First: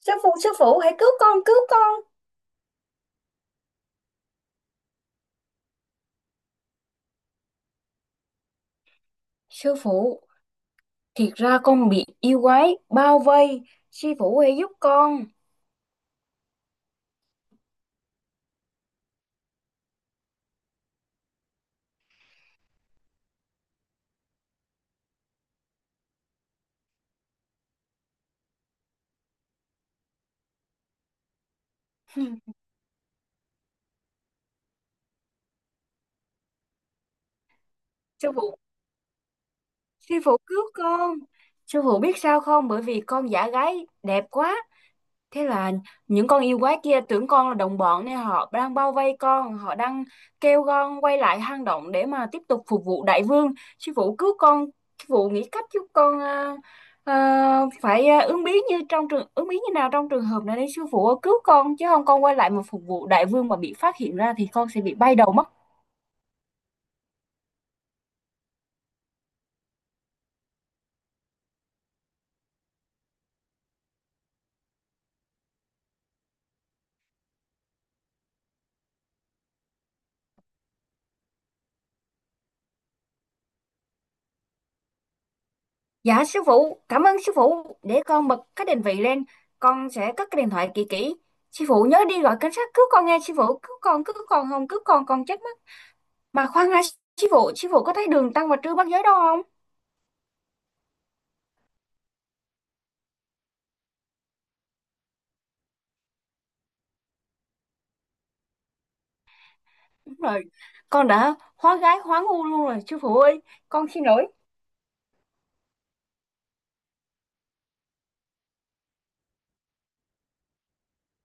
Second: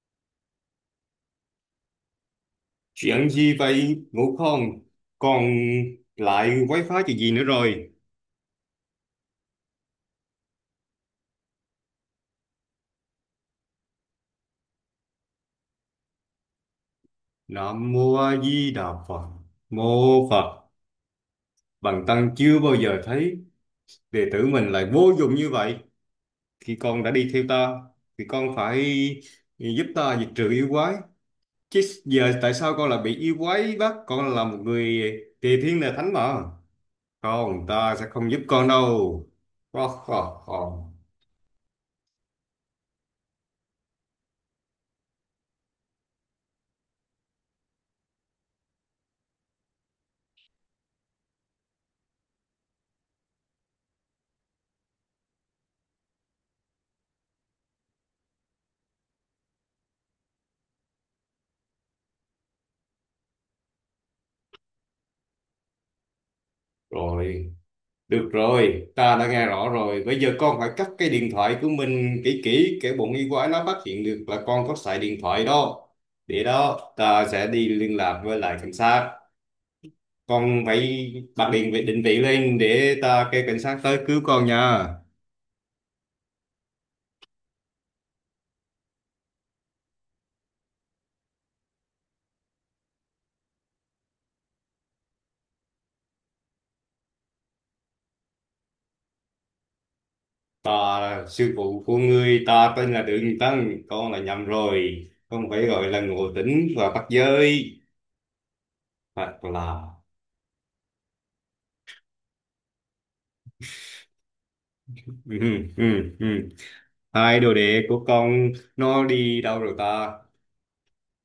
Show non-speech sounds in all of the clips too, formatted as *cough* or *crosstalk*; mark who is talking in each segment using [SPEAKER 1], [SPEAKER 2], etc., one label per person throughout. [SPEAKER 1] Sư phụ, sư phụ, hãy cứu con, cứu con.
[SPEAKER 2] Chuyện gì vậy, ngủ không? Còn lại wifi chuyện gì nữa rồi?
[SPEAKER 1] Sư phụ, thiệt ra con bị yêu quái bao vây. Sư phụ hãy giúp con.
[SPEAKER 2] Nam Mô A Di Đà Phật. Mô Phật. Bần tăng chưa bao giờ thấy đệ tử mình lại vô dụng như vậy. Khi con đã đi theo ta thì con phải giúp ta diệt trừ yêu quái. Chứ giờ tại
[SPEAKER 1] *laughs*
[SPEAKER 2] sao con lại bị yêu quái bắt? Con là một người tề thiên là thánh mà. Không, ta sẽ không
[SPEAKER 1] Sư
[SPEAKER 2] giúp
[SPEAKER 1] phụ,
[SPEAKER 2] con đâu. Ho,
[SPEAKER 1] sư phụ
[SPEAKER 2] ho,
[SPEAKER 1] cứu
[SPEAKER 2] ho.
[SPEAKER 1] con. Sư phụ biết sao không? Bởi vì con giả gái đẹp quá. Thế là những con yêu quái kia tưởng con là đồng bọn nên họ đang bao vây con, họ đang kêu con quay lại hang động để mà tiếp tục phục vụ đại vương. Sư phụ cứu con, sư phụ nghĩ cách giúp con à, phải à, ứng biến như nào trong trường hợp này để sư phụ cứu con, chứ không con quay lại mà phục vụ đại vương mà bị phát hiện ra thì con sẽ bị bay đầu mất.
[SPEAKER 2] Rồi, được rồi, ta đã nghe rõ rồi. Bây giờ con phải cắt cái điện thoại của mình kỹ kỹ, kẻo bọn y quái nó phát hiện được là con có xài điện thoại đó. Để đó, ta sẽ đi liên lạc với lại cảnh sát. Con phải bật điện vị định vị lên để ta kêu cảnh sát tới cứu con nha.
[SPEAKER 1] Dạ sư phụ, cảm ơn sư phụ. Để con bật cái định vị lên, con sẽ cất cái điện thoại kỹ kỹ. Sư phụ nhớ đi gọi cảnh sát cứu con, nghe sư phụ? Cứu con, cứu con không, cứu con chết mất. Mà khoan đã, chị phụ có thấy Đường Tăng và Trư Bắt Giới đâu không?
[SPEAKER 2] Ta là sư phụ của ngươi, ta tên là Đường Tăng, con là nhầm rồi. Con phải gọi là Ngộ Tĩnh và Bắt Giới. Hoặc là...
[SPEAKER 1] Đúng rồi, con đã hóa gái hóa ngu luôn rồi, sư phụ ơi, con xin lỗi,
[SPEAKER 2] *laughs* Ừ, ừ, ừ. Hai đồ đệ của con nó đi đâu rồi ta?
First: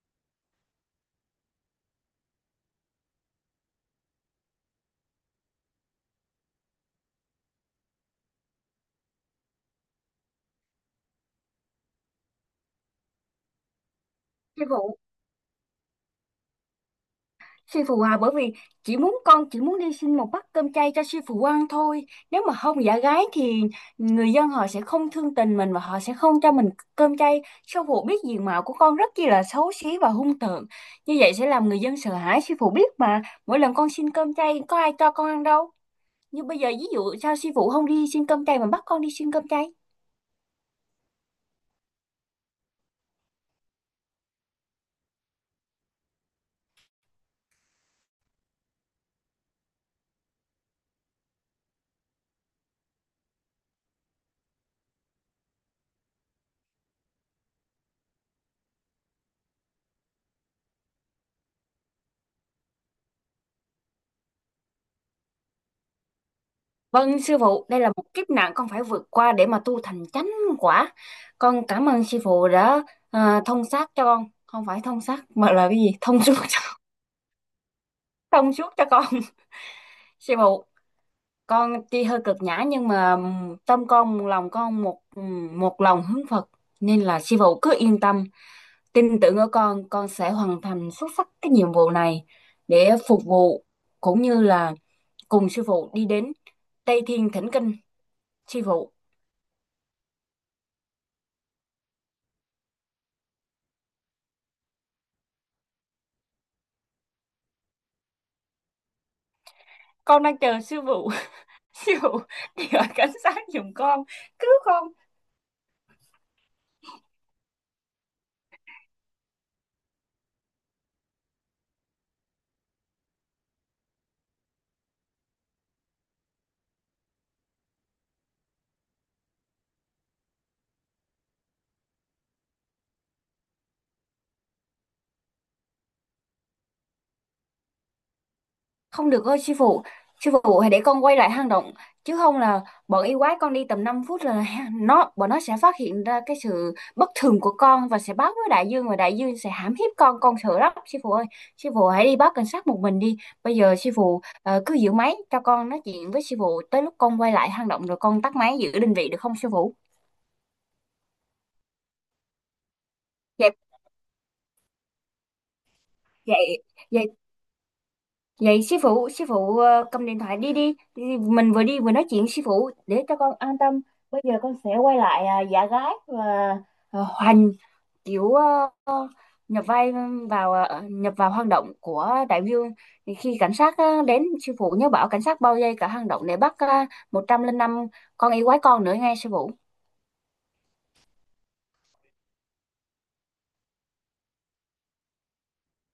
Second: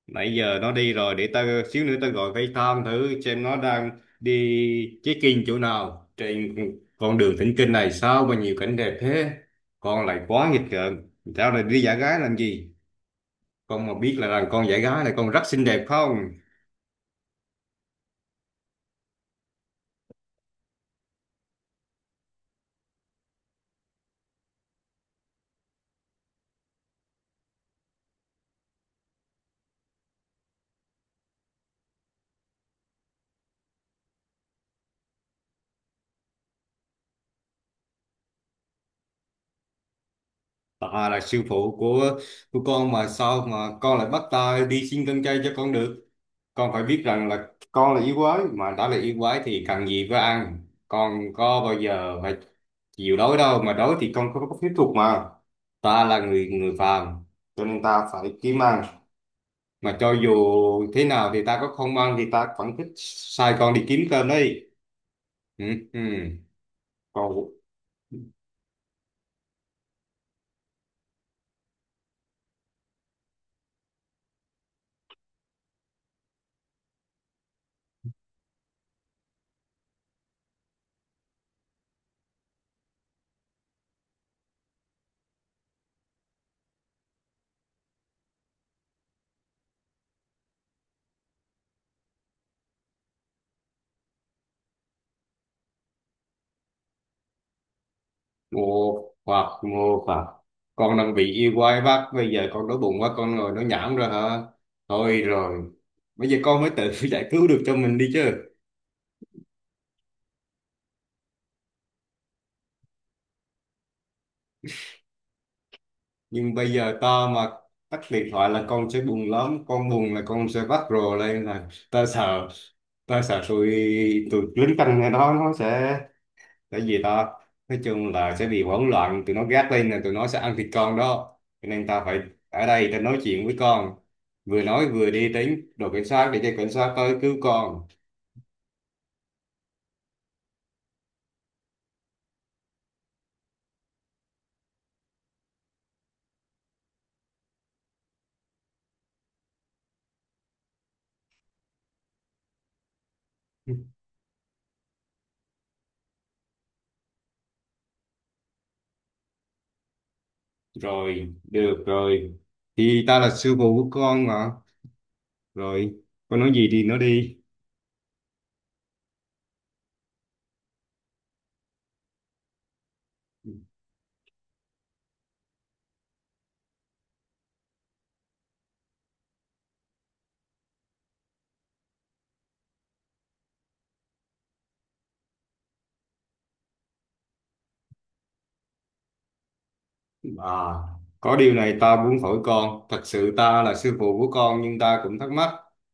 [SPEAKER 2] Nãy giờ nó đi rồi, để tao xíu nữa tao gọi FaceTime thử xem nó đang đi check-in chỗ nào trên con đường thỉnh kinh này, sao mà nhiều cảnh đẹp thế. Con lại quá nghịch ngợm, tao lại đi giả gái làm gì. Con mà biết là,
[SPEAKER 1] sư
[SPEAKER 2] con giả
[SPEAKER 1] phụ.
[SPEAKER 2] gái này con rất xinh đẹp không.
[SPEAKER 1] Sư phụ à, bởi vì chỉ muốn đi xin một bát cơm chay cho sư phụ ăn thôi. Nếu mà không giả gái thì người dân họ sẽ không thương tình mình và họ sẽ không cho mình cơm chay. Sư phụ biết diện mạo của con rất chi là xấu xí và hung tợn. Như vậy sẽ làm người dân sợ hãi, sư phụ biết mà. Mỗi lần con xin cơm chay có ai cho con ăn đâu. Nhưng bây giờ ví dụ sao sư phụ không đi xin cơm chay mà bắt con đi xin cơm chay?
[SPEAKER 2] Bà là sư phụ của con mà sao mà con lại bắt ta đi xin con trai cho con được? Con phải biết rằng là con là yêu quái, mà đã là yêu quái thì cần gì phải ăn. Con có bao giờ phải chịu đói đâu, mà đói thì con không có phép thuật mà. Ta là người người phàm cho nên ta phải kiếm ăn. Mà cho dù thế nào thì ta có không ăn thì ta vẫn thích sai con đi kiếm cơm đấy. Ừ, ừ.
[SPEAKER 1] Vâng sư
[SPEAKER 2] Con
[SPEAKER 1] phụ, đây là một kiếp nạn con phải vượt qua để mà tu thành chánh quả. Con cảm ơn sư phụ đã thông sát cho con, không phải thông sát mà là cái gì? *laughs* Thông suốt cho con. *laughs* Sư phụ, con tuy hơi cực nhã nhưng mà tâm con lòng con một một lòng hướng Phật, nên là sư phụ cứ yên tâm, tin tưởng ở con sẽ hoàn thành xuất sắc cái nhiệm vụ này để phục vụ cũng như là cùng sư phụ đi đến Tây Thiên Thỉnh Kinh, sư
[SPEAKER 2] ngộ
[SPEAKER 1] phụ.
[SPEAKER 2] hoặc ngộ phạt, con đang bị yêu quái bắt, bây giờ con đói bụng quá con ngồi nó nhảm rồi hả? Thôi rồi, bây giờ con mới tự *laughs* giải cứu được cho mình đi chứ.
[SPEAKER 1] Con đang chờ sư phụ. *laughs* Sư phụ đi gọi cảnh sát giùm con, cứu con.
[SPEAKER 2] Nhưng bây giờ ta mà tắt điện thoại là con sẽ buồn lắm, con buồn là con sẽ vắt rồ lên là ta sợ. Ta sợ tụi tụi lính canh này đó nó sẽ, tại vì ta nói chung là sẽ bị hỗn loạn, tụi nó gác lên là tụi nó sẽ ăn thịt con đó. Cho nên ta phải ở đây ta nói chuyện với con, vừa nói vừa đi đến đồn cảnh sát để cho cảnh sát tới cứu con.
[SPEAKER 1] Không được ơi sư phụ, sư phụ hãy để con quay lại hang động, chứ không là bọn yêu quái, con đi tầm 5 phút là ha- nó bọn nó sẽ phát hiện ra cái sự bất thường của con và sẽ báo với đại dương, và đại dương sẽ hãm hiếp con sợ lắm sư phụ ơi. Sư phụ hãy đi báo cảnh sát một mình đi. Bây giờ sư phụ cứ giữ máy cho con nói chuyện với sư phụ tới lúc con quay lại hang động rồi con tắt máy, giữ định vị, được không sư phụ?
[SPEAKER 2] Rồi, được rồi, thì ta là
[SPEAKER 1] Dạ,
[SPEAKER 2] sư phụ của con mà. Rồi, con nói
[SPEAKER 1] vậy
[SPEAKER 2] gì thì nói
[SPEAKER 1] vậy
[SPEAKER 2] đi.
[SPEAKER 1] vậy sư phụ, sư phụ cầm điện thoại đi đi. Mình vừa đi vừa nói chuyện, sư phụ, để cho con an tâm. Bây giờ con sẽ quay lại, giả gái và hoành kiểu nhập vai vào nhập vào hang động của đại vương. Thì khi cảnh sát đến, sư phụ nhớ bảo cảnh sát bao vây cả hang động để bắt 105 con yêu quái, con nữa nghe sư phụ.
[SPEAKER 2] À, có điều này ta muốn hỏi con, thật sự ta là sư phụ của con nhưng ta cũng thắc mắc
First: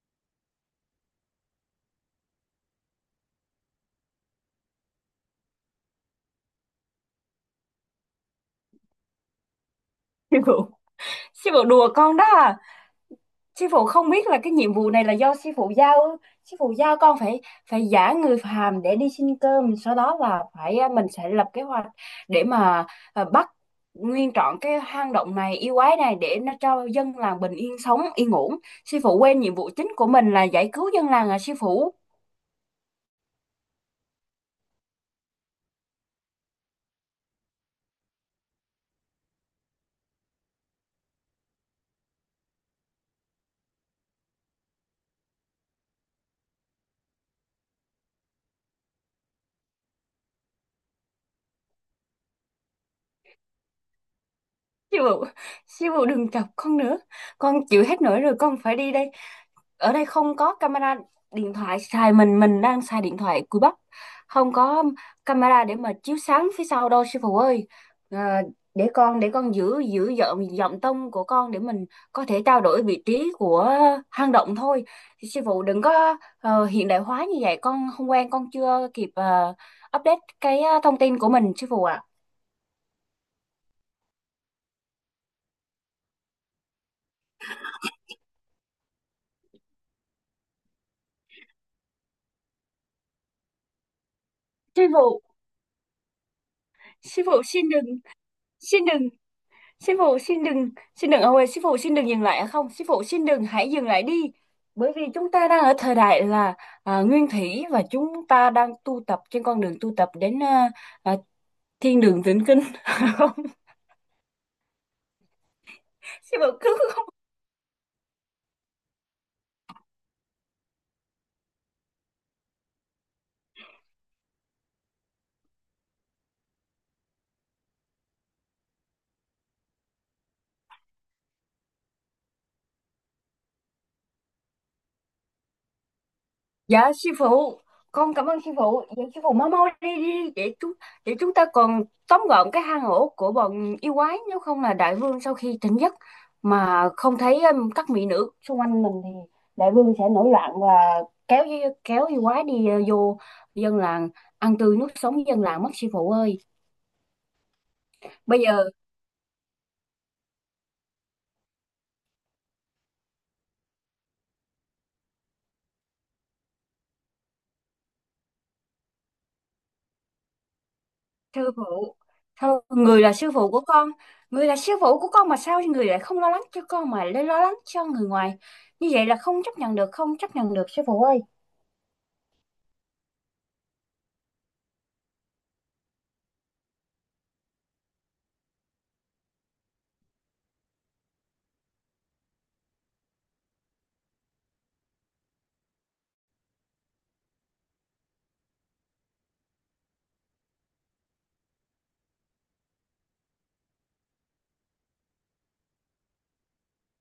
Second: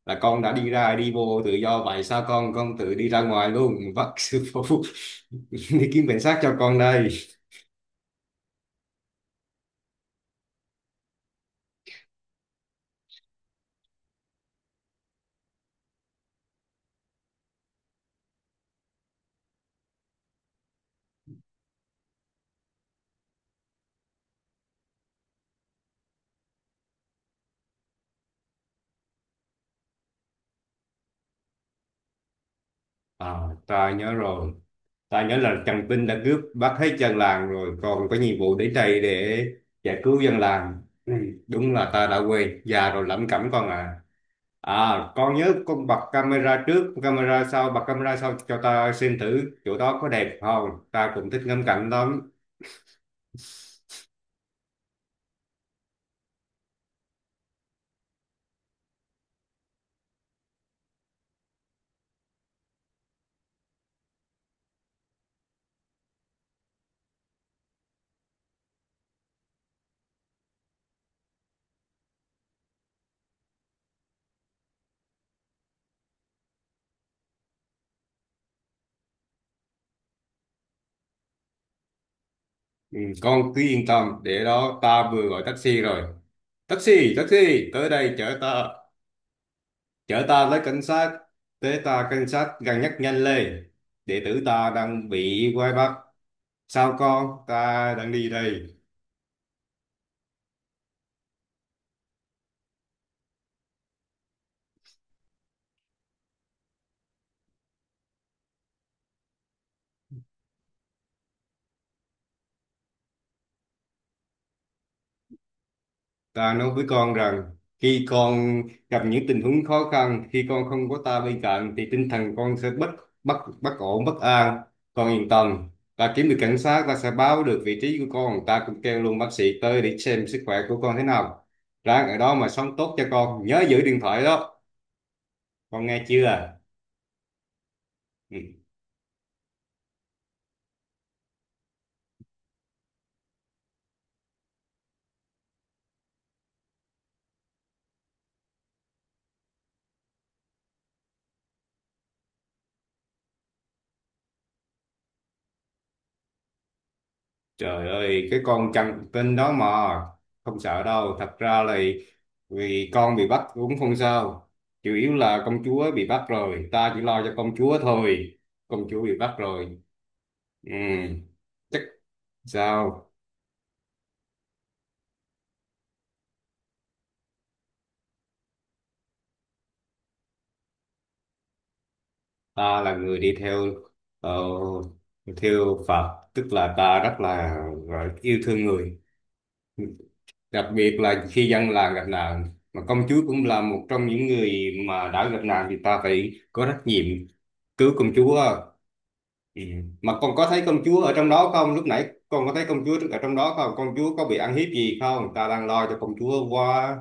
[SPEAKER 2] là con đã đi ra đi vô tự do vậy, sao con tự đi ra ngoài luôn. *laughs* Vâng sư phụ. *laughs* Đi kiếm cảnh sát cho con đây.
[SPEAKER 1] Sư phụ, sư phụ đùa con đó à? Sư phụ không biết là cái nhiệm vụ này là do sư phụ giao ư? Sư phụ giao con phải phải giả người phàm để đi xin cơm, sau đó là phải mình sẽ lập kế hoạch để mà bắt nguyên trọn cái hang động này, yêu quái này, để nó cho dân làng bình yên sống yên ổn. Sư phụ quên nhiệm vụ chính của mình là giải cứu dân làng à sư phụ?
[SPEAKER 2] À, ta nhớ rồi. Ta nhớ là Trần Vinh đã cướp bắt hết dân làng rồi, còn có nhiệm vụ đến đây để giải cứu dân làng. Ừ, đúng là ta đã quên, già rồi lẩm cẩm con à. À, con nhớ con bật camera trước, camera sau, bật camera sau cho ta xem thử chỗ đó có đẹp không. Ta cũng thích ngắm cảnh lắm.
[SPEAKER 1] Siêu phụ, Siêu phụ đừng chọc con nữa. Con chịu hết nổi rồi, con phải đi đây. Ở đây không có camera điện thoại xài, mình đang xài điện thoại cùi bắp. Không có camera để mà chiếu sáng phía sau đâu sư phụ ơi. À, để con giữ giữ giọng giọng tông của con để mình có thể trao đổi vị trí của hang động thôi. Sư phụ đừng có hiện đại hóa như vậy, con không quen, con chưa kịp update cái thông tin của mình sư phụ ạ.
[SPEAKER 2] Ừ, con cứ yên tâm, để đó ta vừa gọi taxi rồi. Taxi, taxi, tới đây chở ta tới cảnh sát, tới ta cảnh sát gần nhất nhanh lên. Đệ tử ta
[SPEAKER 1] Sư
[SPEAKER 2] đang
[SPEAKER 1] phụ,
[SPEAKER 2] bị quay bắt. Sao
[SPEAKER 1] sư
[SPEAKER 2] con,
[SPEAKER 1] phụ xin
[SPEAKER 2] ta
[SPEAKER 1] đừng,
[SPEAKER 2] đang đi đây.
[SPEAKER 1] xin đừng. Sư phụ xin đừng ông ơi, sư phụ xin đừng dừng lại ạ, không? Sư phụ xin đừng, hãy dừng lại đi. Bởi vì chúng ta đang ở thời đại là nguyên thủy, và chúng ta đang tu tập trên con đường tu tập đến à, thiên đường tịnh kinh. *laughs* Không, sư
[SPEAKER 2] Ta
[SPEAKER 1] phụ.
[SPEAKER 2] nói với con rằng khi con gặp những tình huống khó khăn, khi con không có ta bên cạnh thì tinh thần con sẽ bất bất bất ổn, bất an. Con yên tâm, ta kiếm được cảnh sát, ta sẽ báo được vị trí của con, ta cũng kêu luôn bác sĩ tới để xem sức khỏe của con thế nào. Ráng ở đó mà sống tốt cho con, nhớ giữ điện thoại đó. Con nghe chưa?
[SPEAKER 1] Dạ sư phụ, con cảm ơn sư
[SPEAKER 2] Ừ.
[SPEAKER 1] phụ. Dạ sư phụ mau mau đi đi để chúng ta còn tóm gọn cái hang ổ của bọn yêu quái, nếu không là đại vương sau khi tỉnh giấc mà không thấy các mỹ nữ xung quanh mình thì đại vương sẽ nổi loạn và kéo yêu quái đi vô dân làng, ăn tươi nuốt sống dân làng mất sư phụ ơi.
[SPEAKER 2] Trời ơi, cái
[SPEAKER 1] Bây giờ,
[SPEAKER 2] con chằn tin đó mà không sợ đâu. Thật ra là vì con bị bắt cũng không sao. Chủ yếu là công chúa bị bắt rồi, ta chỉ lo cho công chúa thôi. Công chúa bị bắt rồi. Ừ,
[SPEAKER 1] sư
[SPEAKER 2] chắc
[SPEAKER 1] phụ, thôi người
[SPEAKER 2] sao?
[SPEAKER 1] là sư phụ của con, người là sư phụ của con mà sao người lại không lo lắng cho con mà lại lo lắng cho người ngoài. Như vậy là không chấp nhận được, không chấp nhận được sư phụ ơi.
[SPEAKER 2] Ta là người đi theo ờ, theo Phật, tức là ta là yêu thương người. Đặc biệt là khi dân làng gặp nạn mà công chúa cũng là một trong những người mà đã gặp nạn thì ta phải có trách nhiệm cứu công chúa. Ừ. Mà con có thấy công chúa ở trong đó không, lúc nãy con có thấy công chúa ở trong đó không, công chúa có bị ăn hiếp gì không, ta đang lo cho công chúa quá.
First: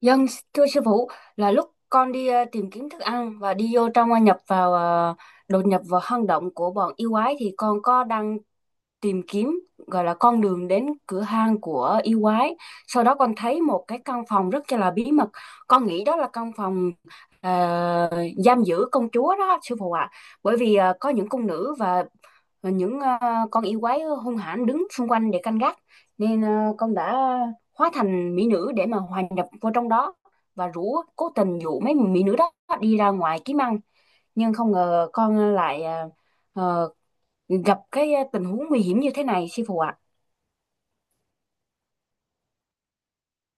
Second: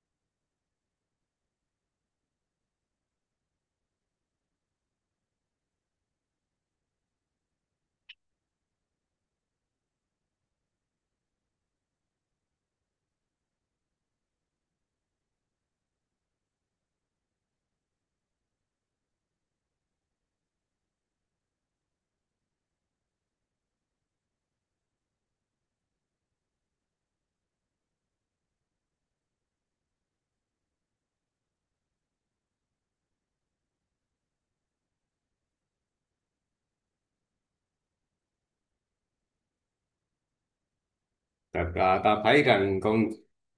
[SPEAKER 1] Dân, thưa sư phụ, là lúc con đi tìm kiếm thức ăn và đi vô trong đột nhập vào hang động của bọn yêu quái, thì con có đang tìm kiếm, gọi là con đường đến cửa hang của yêu quái. Sau đó con thấy một cái căn phòng rất là bí mật. Con nghĩ đó là căn phòng ờ, giam giữ công chúa đó, sư phụ ạ. Bởi vì có những cung nữ và những con yêu quái hung hãn đứng xung quanh để canh gác. Nên con đã hóa thành mỹ nữ để mà hòa nhập vô trong đó và cố tình dụ mấy mỹ nữ đó đi ra ngoài kiếm ăn, nhưng không ngờ con lại ờ, gặp cái tình huống nguy hiểm như thế này sư phụ ạ.
[SPEAKER 2] Thật ra ta thấy rằng con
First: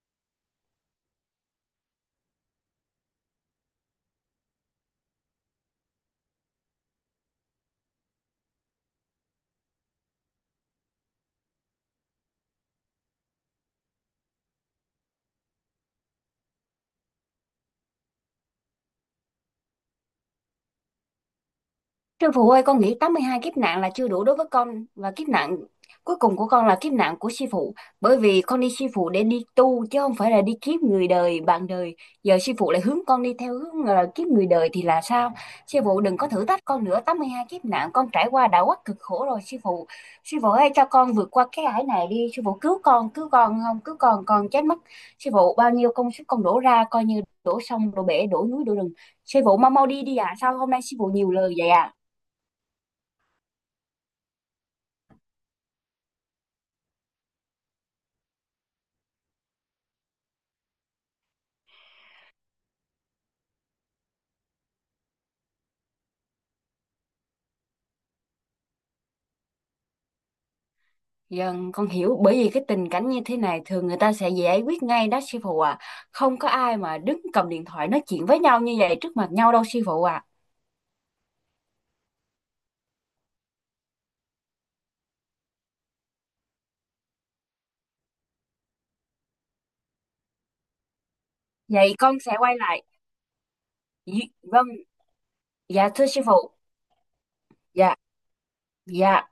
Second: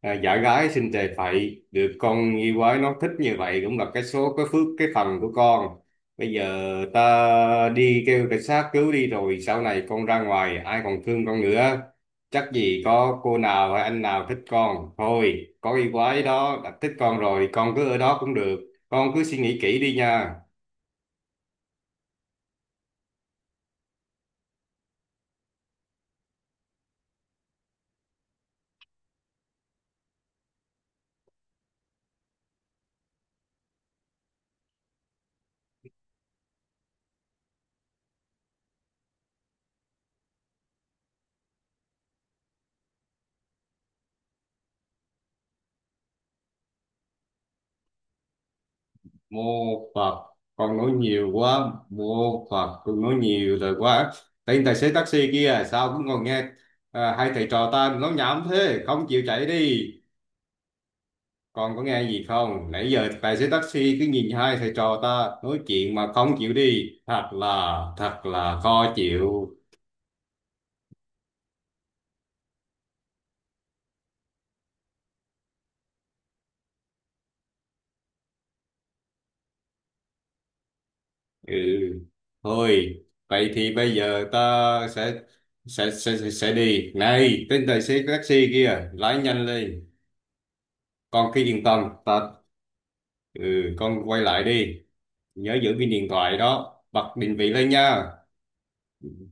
[SPEAKER 2] giả gái xinh tề phậy được con yêu quái nó thích như vậy cũng là cái số cái phước cái phần của con. Bây giờ ta đi kêu cảnh sát cứu đi rồi sau này con ra ngoài ai còn thương con nữa. Chắc gì có cô nào hay anh nào thích con. Thôi có yêu quái đó đã thích con rồi con cứ ở đó cũng được. Con cứ suy nghĩ kỹ đi nha.
[SPEAKER 1] Sư phụ ơi, con nghĩ 82 kiếp nạn là chưa đủ đối với con, và kiếp nạn cuối cùng của con là kiếp nạn của sư phụ. Bởi vì con đi sư phụ để đi tu chứ không phải là đi kiếp người đời, bạn đời. Giờ sư phụ lại hướng con đi theo hướng là kiếp người đời thì là sao? Sư phụ đừng có thử thách con nữa, 82 kiếp nạn con trải qua đã quá cực khổ rồi sư phụ. Sư phụ ơi, cho con vượt qua cái ải này đi sư phụ, cứu con, cứu con, không cứu con chết mất sư phụ. Bao nhiêu công sức con đổ ra coi như đổ sông đổ bể đổ núi đổ rừng, sư
[SPEAKER 2] Mô
[SPEAKER 1] phụ mau mau đi đi
[SPEAKER 2] Phật,
[SPEAKER 1] ạ. Sao hôm
[SPEAKER 2] con
[SPEAKER 1] nay
[SPEAKER 2] nói
[SPEAKER 1] sư phụ
[SPEAKER 2] nhiều
[SPEAKER 1] nhiều lời vậy
[SPEAKER 2] quá.
[SPEAKER 1] ạ?
[SPEAKER 2] Mô Phật, con nói nhiều rồi quá. Tên tài xế taxi kia sao cũng còn nghe à, hai thầy trò ta nói nhảm thế không chịu chạy đi. Con có nghe gì không, nãy giờ tài xế taxi cứ nhìn hai thầy trò ta nói chuyện mà không chịu đi, thật là khó chịu.
[SPEAKER 1] Dân, con hiểu bởi vì cái tình cảnh như thế này thường người ta sẽ giải quyết ngay đó sư phụ à. Không có ai mà đứng cầm điện thoại nói chuyện với nhau như vậy trước mặt nhau đâu sư phụ à.
[SPEAKER 2] Ừ, thôi vậy thì bây giờ ta sẽ sẽ đi. Này tên tài xế taxi kia lái nhanh lên. Con cứ yên tâm
[SPEAKER 1] Vậy con
[SPEAKER 2] ta.
[SPEAKER 1] sẽ quay lại.
[SPEAKER 2] Ừ, con quay lại
[SPEAKER 1] Vâng,
[SPEAKER 2] đi, nhớ giữ
[SPEAKER 1] dạ
[SPEAKER 2] viên điện
[SPEAKER 1] thưa sư
[SPEAKER 2] thoại
[SPEAKER 1] phụ.
[SPEAKER 2] đó, bật định vị lên
[SPEAKER 1] Dạ,
[SPEAKER 2] nha.
[SPEAKER 1] dạ.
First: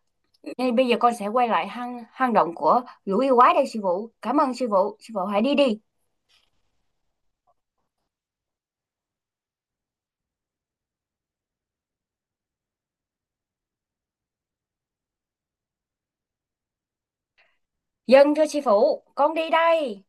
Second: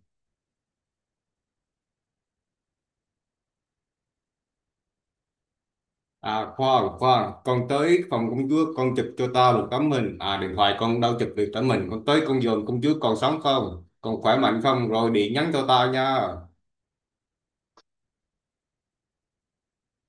[SPEAKER 1] Ngay bây giờ con sẽ quay lại hang hang động của lũ yêu quái đây sư phụ. Cảm ơn sư phụ. Sư phụ hãy đi đi.
[SPEAKER 2] À khoan khoan, con tới phòng công chúa con chụp cho tao một tấm hình. À, điện thoại con đâu chụp được tấm hình, con tới con dòm công chúa còn sống không, còn khỏe mạnh không, rồi điện nhắn cho tao nha.
[SPEAKER 1] Dân thưa sư phụ, con đi đây.